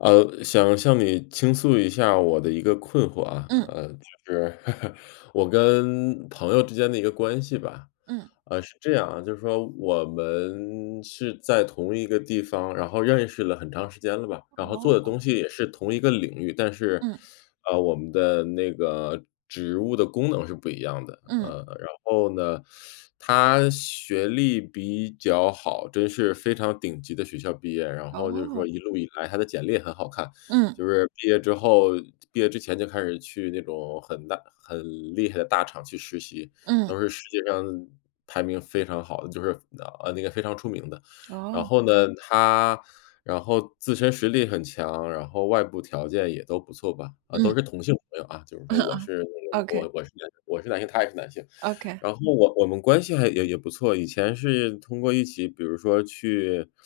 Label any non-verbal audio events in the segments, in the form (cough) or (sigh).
呃，想向你倾诉一下我的一个困惑啊。嗯。呃，就是，(chuckles) 我跟朋友之间的一个关系吧。嗯。呃，是这样啊，就是说我们是在同一个地方，然后认识了很长时间了吧，然后做的哦。东西也是同一个领域。但是，嗯。啊，我们的那个职务的功能是不一样的。嗯。呃，然后呢，(sucks teeth) 他学历比较好，真是非常顶级的学校毕业。然后就是说哦。一路以来他的简历也很好看，嗯。就是毕业之后毕业之前就开始去那种很大很厉害的大厂去实习，嗯。都是世界上排名非常好的，就是，呃，那个非常出名的。然哦。后呢，他然后自身实力很强，然后外部条件也都不错吧。都嗯。是同性朋友啊，就是 (chuckles) 说我是那个啊，Okay。我我是男性我是男性，他也是男性。Okay。然后我我们关系还也也不错，以前是通过一起比如说去 (sucks teeth)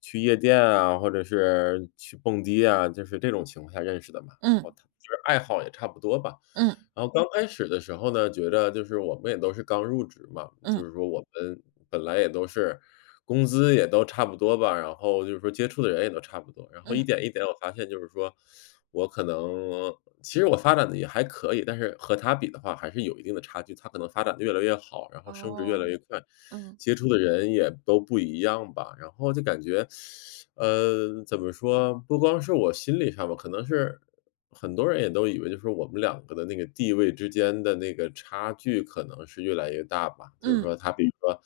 去夜店啊，或者是去蹦迪啊，就是这种情况下认识的嘛，然后嗯。他就是爱好也差不多吧。嗯。然后刚开始的时候呢，觉着就是我们也都是刚入职嘛，嗯。就是说我们本来也都是，工资也都差不多吧，然后就是说接触的人也都差不多。然后一嗯。点一点我发现就是说，(sucks teeth) 我可能其实我发展得也还可以，但是和他比的话还是有一定的差距。他可能发展得越来越好，然后升职越来哦，越快，嗯。接触的人也都不一样吧。然后就感觉，(sucks teeth) 呃，怎么说，不光是我心理上吧，可能是很多人也都以为就是我们两个的那个地位之间的那个差距，可能是越来越大吧。就是嗯。说他比如说，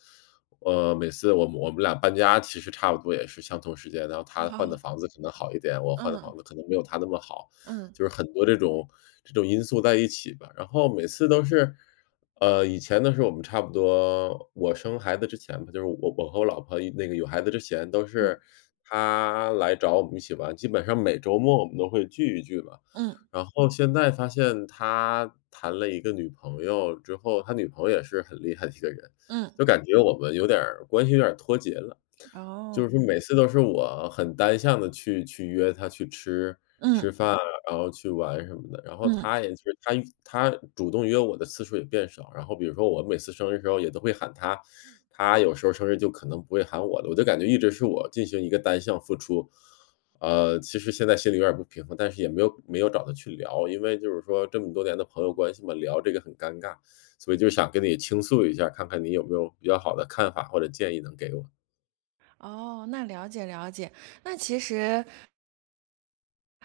呃，每次我们我们俩搬家其实差不多也是相同时间，然后他换的啊。房子可能好一点，我换的嗯。房子可能没有他那么好。嗯。就是很多这种这种因素在一起吧，然后每次都是呃，以前的时候我们差不多，我生孩子之前吧，就是我我和我老婆那个有孩子之前，都嗯。是他来找我们一起玩，基本上每周末我们都会聚一聚吧。嗯。然后现在发现他谈了一个女朋友之后他女朋友也是很厉害的一个人，嗯。就感觉我们有点儿关系有点儿脱节了。哦。就是每次都是我很单向地去去约他去吃嗯。吃饭，然后去玩什么的。然后嗯。他也是他他主动约我的次数也变少，然后比如说我每次生日的时候也都会喊他，嗯。他有时候生日就可能不会喊我的，我就感觉一直是我进行一个单向付出。呃，其实现在心里有点儿不平衡，但是也没有没有找他去聊。因为就是说这么多年的朋友嗯。关系嘛，聊这个很尴尬。所以就想跟你倾诉一下儿，看看你有没有比较好的看法或者建议能给我。哦，那了解了解，那其实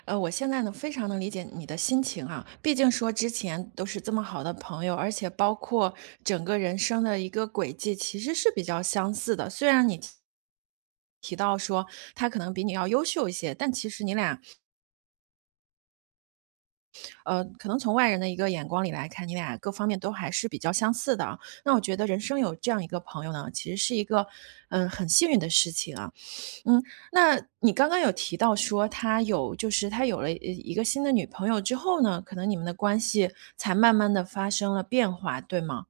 呃，我现在呢，非常能理解你的心情啊，毕竟说之前都是这么好的朋友，而且包括整个人生的一个轨迹，其实是比较相似的，虽然你提提到说他可能比你要优秀一些，但其实你俩呃，可能从外人的一个眼光里来看，你们俩各方面都还是比较相似的啊。那我觉得人生有这样一个朋友呢，其实是一个，嗯，很幸运的事情啊。嗯，那你刚刚有提到说他有就是他有了一一个新的女朋友之后呢，可能你们的关系才慢慢地发生了变化，对吗？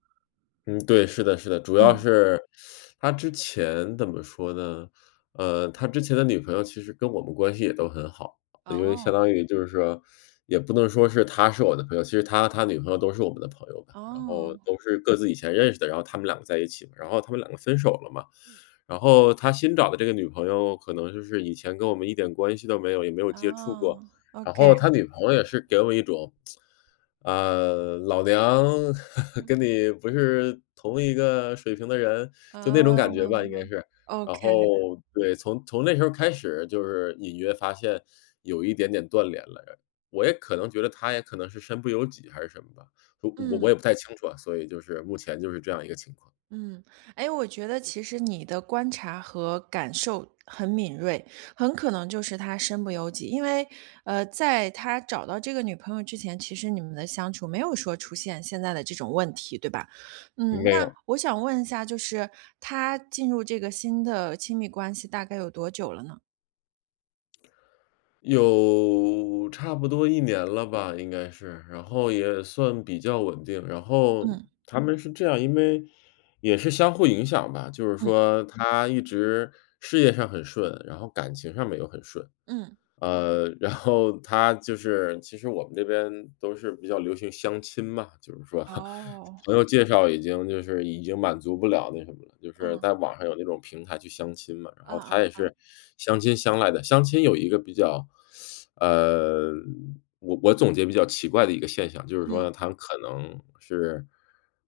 嗯，对，是的是的，主要嗯。是 (inhales) 他之前怎么说呢？呃，他之前的女朋友其实跟我们关系也都很好，因为相哦。当于就是说也不能说是他是我的朋友，其实他和他女朋友都是我们的朋友吧。然后哦。都是各自以前认识的，然后他们两个在一起。然后他们两个分手了嘛，然后他新找的这个女朋友可能就是以前跟我们一点关系都没有，也没有接触哦过。然，OK。后他女朋友也是给我一种，(tsk) 呃，老娘 (laughs) 嗯。跟你不是同一个水平的人，就那种感觉吧，应该嗯。是。然 OK。后对，从从那时候开始就是隐约发现有一点点断联了。我也可能觉得他也可能是身不由己还是什么的，我嗯。我也不太清楚啊，所以就是目前就是这样一个情况。嗯。哎，我觉得其实你的观察和感受很敏锐，很可能就是他身不由己。因为，呃，在他找到这个女朋友之前，其实你们的相处没有说出现现在的这种问题，对吧？嗯，没那有。我想问一下，就是他进入这个新的亲密关系大概有多久了呢？有差不多1年了吧，应该是，然后也算比较稳定，然后嗯。他们是这样，因为也是相互影响吧，就是嗯。说他一直事业上很顺，然后感情上面又很顺。嗯。呃，然后他就是其实我们这边都是比较流行相亲嘛，就是说，(chuckles) 哦。朋友介绍已经就是已经满足不了那什么了，就是嗯。在网上有那种平台去相亲嘛，然后嗯他嗯也嗯。是，相亲相来的。相亲有一个比较 (sucks teeth) 呃，我我总结比较奇怪的一个现象，就是嗯。说他们可能是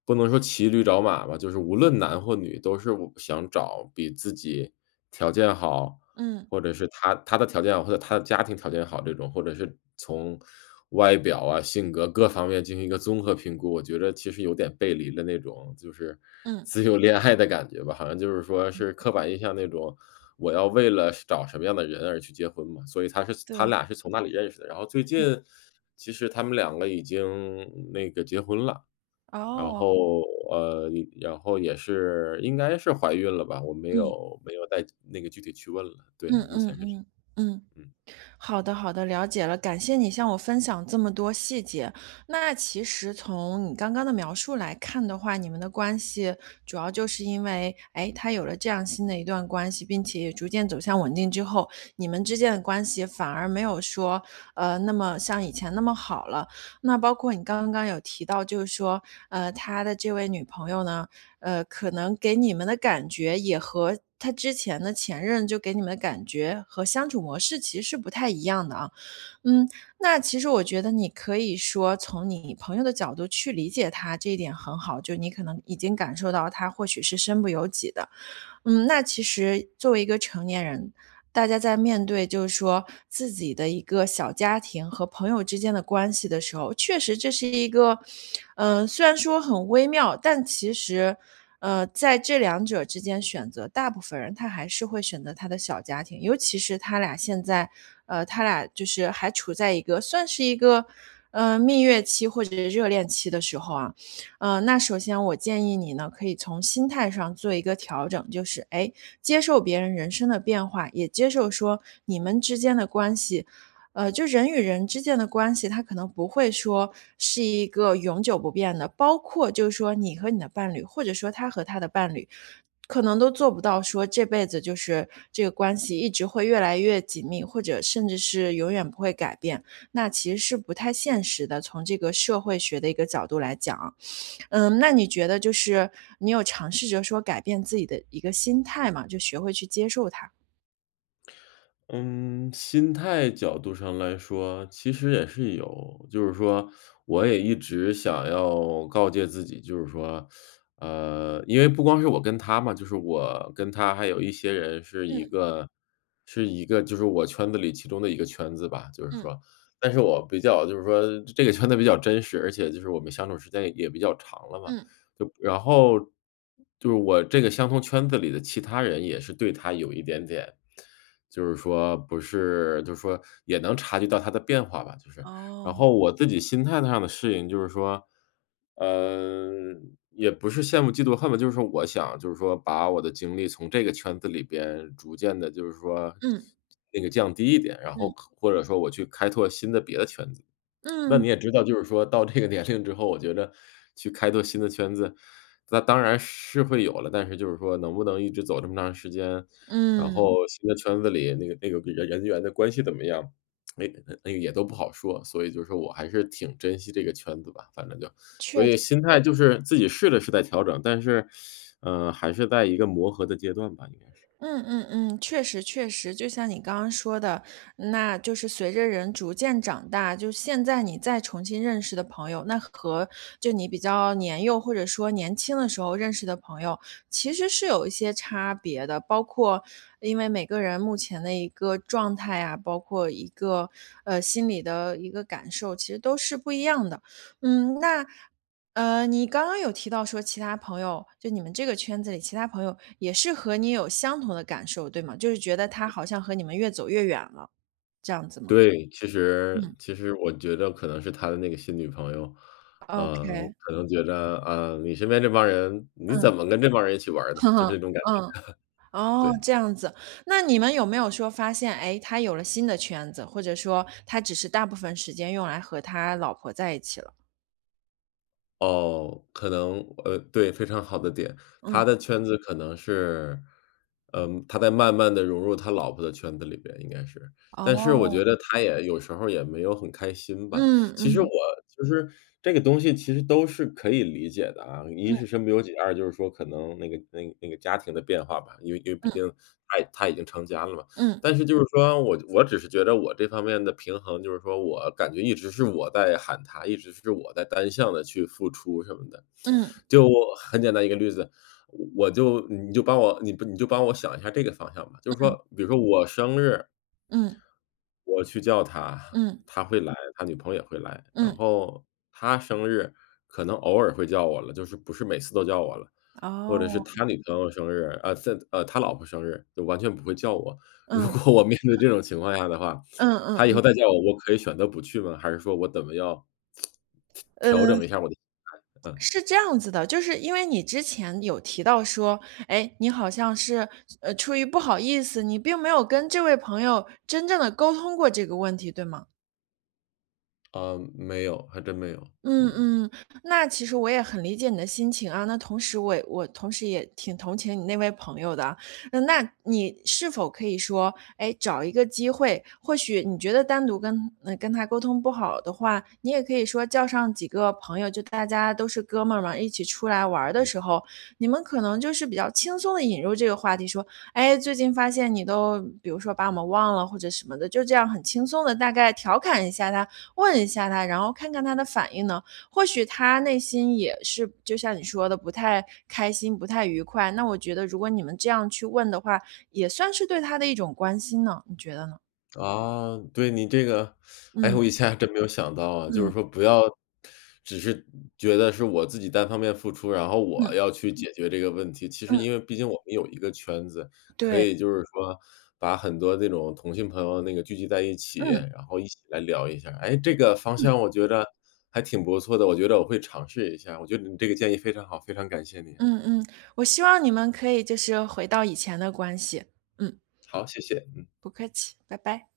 不能说骑驴找马吧，就是无论男或女都是我想找比自己条件好，嗯。或者是他他的条件，或者他的家庭条件好这种，或者是从外表啊、性格各方面进行一个综合评估。我觉得其实有点背离了那种就是，嗯。自由恋爱的感觉吧，好像就是说是刻板印象那种，我要为了找什么样的人而去结婚嘛，所以他是他对。俩是从那里认识的。然后，最嗯。近其实他们两个已经那个结婚了，然哦。后呃，然后也是应该是怀孕了吧，我没嗯。有没有再那个具体去问了。对，嗯目前嗯是嗯，这嗯。样。嗯。好的好的，了解了，感谢你向我分享这么多细节。那其实从你刚刚的描述来看的话，你们的关系主要就是因为，诶，他有了这样新的一段关系，并且也逐渐走向稳定之后，你们之间的关系反而没有说，呃，那么像以前那么好了。那包括你刚刚有提到，就是说，呃，他的这位女朋友呢，呃，可能给你们的感觉，也和他之前的前任就给你们的感觉和相处模式，其实不太一样的啊。嗯，那其实我觉得你可以说从你朋友的角度去理解他，这一点很好，就你可能已经感受到他或许是身不由己的。嗯，那其实作为一个成年人，大家在面对就是说自己的一个小家庭和朋友之间的关系的时候，确实这是一个，呃，虽然说很微妙，但其实，呃，在这两者之间选择，大部分人他还是会选择他的小家庭，尤其是他俩现在呃，他俩就是还处在一个算是一个，呃，蜜月期或者热恋期的时候啊。嗯，那首先我建议你呢，可以从心态上做一个调整，就是，诶，接受别人人生的变化，也接受说你们之间的关系。呃，就人与人之间的关系，它可能不会说是一个永久不变的。包括就是说你和你的伴侣，或者说他和他的伴侣，可能都做不到说这辈子就是这个关系一直会越来越紧密，或者甚至是永远不会改变。那其实是不太现实的，从这个社会学的一个角度来讲啊。嗯，那你觉得就是，你有尝试着说改变自己的一个心态吗？就学会去接受它。嗯，心态角度上来说，其实也是有，就是说，我也一直想要告诫自己，就是说 (sucks teeth) 呃，因为不光是我跟他嘛，就是我跟他还有一些人是一嗯。个是一个就是我圈子里其中的一个圈子吧，就是嗯。说。但是我比较就是说这个圈子比较真实，而且就是我们相处时间也也比较长了嘛，嗯。就然后就是我这个相同圈子里的其他人也是对他有一点点就是说不是就说也能察觉到他的变化吧，就是。然哦。后我自己心态上的适应就是说，呃，也不是羡慕嫉妒恨吧，就是我想就是说把我的精力从这个圈子里边逐渐地就是说嗯。那个降低一点，然后嗯。可或者说我去开拓新的别的圈子。那嗯。你也知道，就是说到这个年龄之后，我觉得去开拓新的圈子，那当然是会有了，但是就是说能不能一直走这么长时间。然嗯。后新的圈子里那个那个人人员的关系怎么样，(tsk) 那个那个也都不好说，所以就说我还是挺珍惜这个圈子吧，反正就，确所以实。心态就是自己试着是在调整，但是，(sucks teeth) 呃，还是在一个磨合的阶段吧，应该是。嗯嗯嗯，确实确实，就像你刚刚说的，那就是随着人逐渐长大，就现在你再重新认识的朋友，那和就你比较年幼或者说年轻的时候认识的朋友，其实是有一些差别的，包括因为每个人目前的一个状态啊，包括一个呃，心理的一个感受，其实都是不一样的。嗯，那，呃，你刚刚有提到说其他朋友，就你们这个圈子里其他朋友也是和你有相同的感受，对吗？就是觉得他好像和你们越走越远了，这样子吗？对，其实嗯。其实我觉着可能是他的那个新女朋友，呃，ok。可能觉得，呃，你身边这帮人你嗯。怎么跟这帮人一起玩儿的，就 (chuckles) 这种感觉，(chuckles) 嗯，哦，对。这样子，那你们有没有说发现，哎，他有了新的圈子，或者说他只是大部分时间用来和他老婆在一起了。哦，可能呃，对，非常好的点。嗯。他的圈子可能是嗯，他在慢慢地融入他老婆的圈子里边，应该是。但是我觉哦。得他也有时候儿也没有很开心吧。嗯其实我嗯。就是，这个东西其实都是可以理解的啊，一嗯。是身不由己，二就是说可能，那个那个那个家庭的变化吧。因为因为毕嗯。竟他他已经成家了嘛。嗯。但是就是说，我我只是觉着我这方面的平衡，就是说，我感觉一直是我在喊他，一直是我在单向地去付出什么的。嗯。就很简单一个例子，我就你就帮我你就帮我想一下儿这个方向吧，就是说，嗯。比如说我生日嗯。我去叫他，嗯。他会来，他女朋友也会来。然嗯。后他生日，可能偶尔会叫我了，就是不是每次都叫我了。或者是哦。他女朋友生日呃，现在呃，他老婆生日，就完全不会叫我。如嗯。果呵。我面对这种情况下的话，嗯嗯他以后嗯。再叫我，我可以选择不去吗？还是说我怎么要呃，调整一下儿我的心态。嗯。是这样子的，就是因为你之前，有提到说，诶，你好像是呃，出于不好意思，你并没有跟这位朋友真正地沟通过这个问题，对吗？呃，没有，还真没有，嗯嗯。嗯。那其实我也很理解你的心情啊，那同时我我同时也挺同情你那位朋友的啊。那你是否可以说，哎，找一个机会。或许你觉得单独跟跟他沟通不好的话，你也可以说叫上几个朋友，就大家都是哥们儿嘛，一起出来玩儿的时候，你们可能就是比较轻松地引入这个话题说，哎，最近发现你都，比如说，把我们忘了或者什么的，就这样很轻松地，大概调侃一下他、问一下他，然后看看他的反应呢？或许他内心也是就像你说的不太开心、不太愉快。那我觉得如果你们这样去问的话，也算是对他的一种关心呢，你觉得呢？啊，对，你这个 (sucks teeth) 哎，嗯。我一下还真没有想到啊。就是嗯。说，不要只是觉得是我自己单方面付出，然后我嗯。要去解决这个问题，其实嗯。因为毕竟我们有一个圈子，可对。以就是说，把很多那种同性朋友那个聚集在一起，嗯。然后一起来聊一下儿。哎，这个方嗯。向我觉着还挺不错的，我觉得我会尝试一下，我觉得你这个建议非常好，非常感谢你。嗯嗯，我希望你们可以就是回到以前的关系，嗯。好，谢谢。嗯。不客气，拜拜。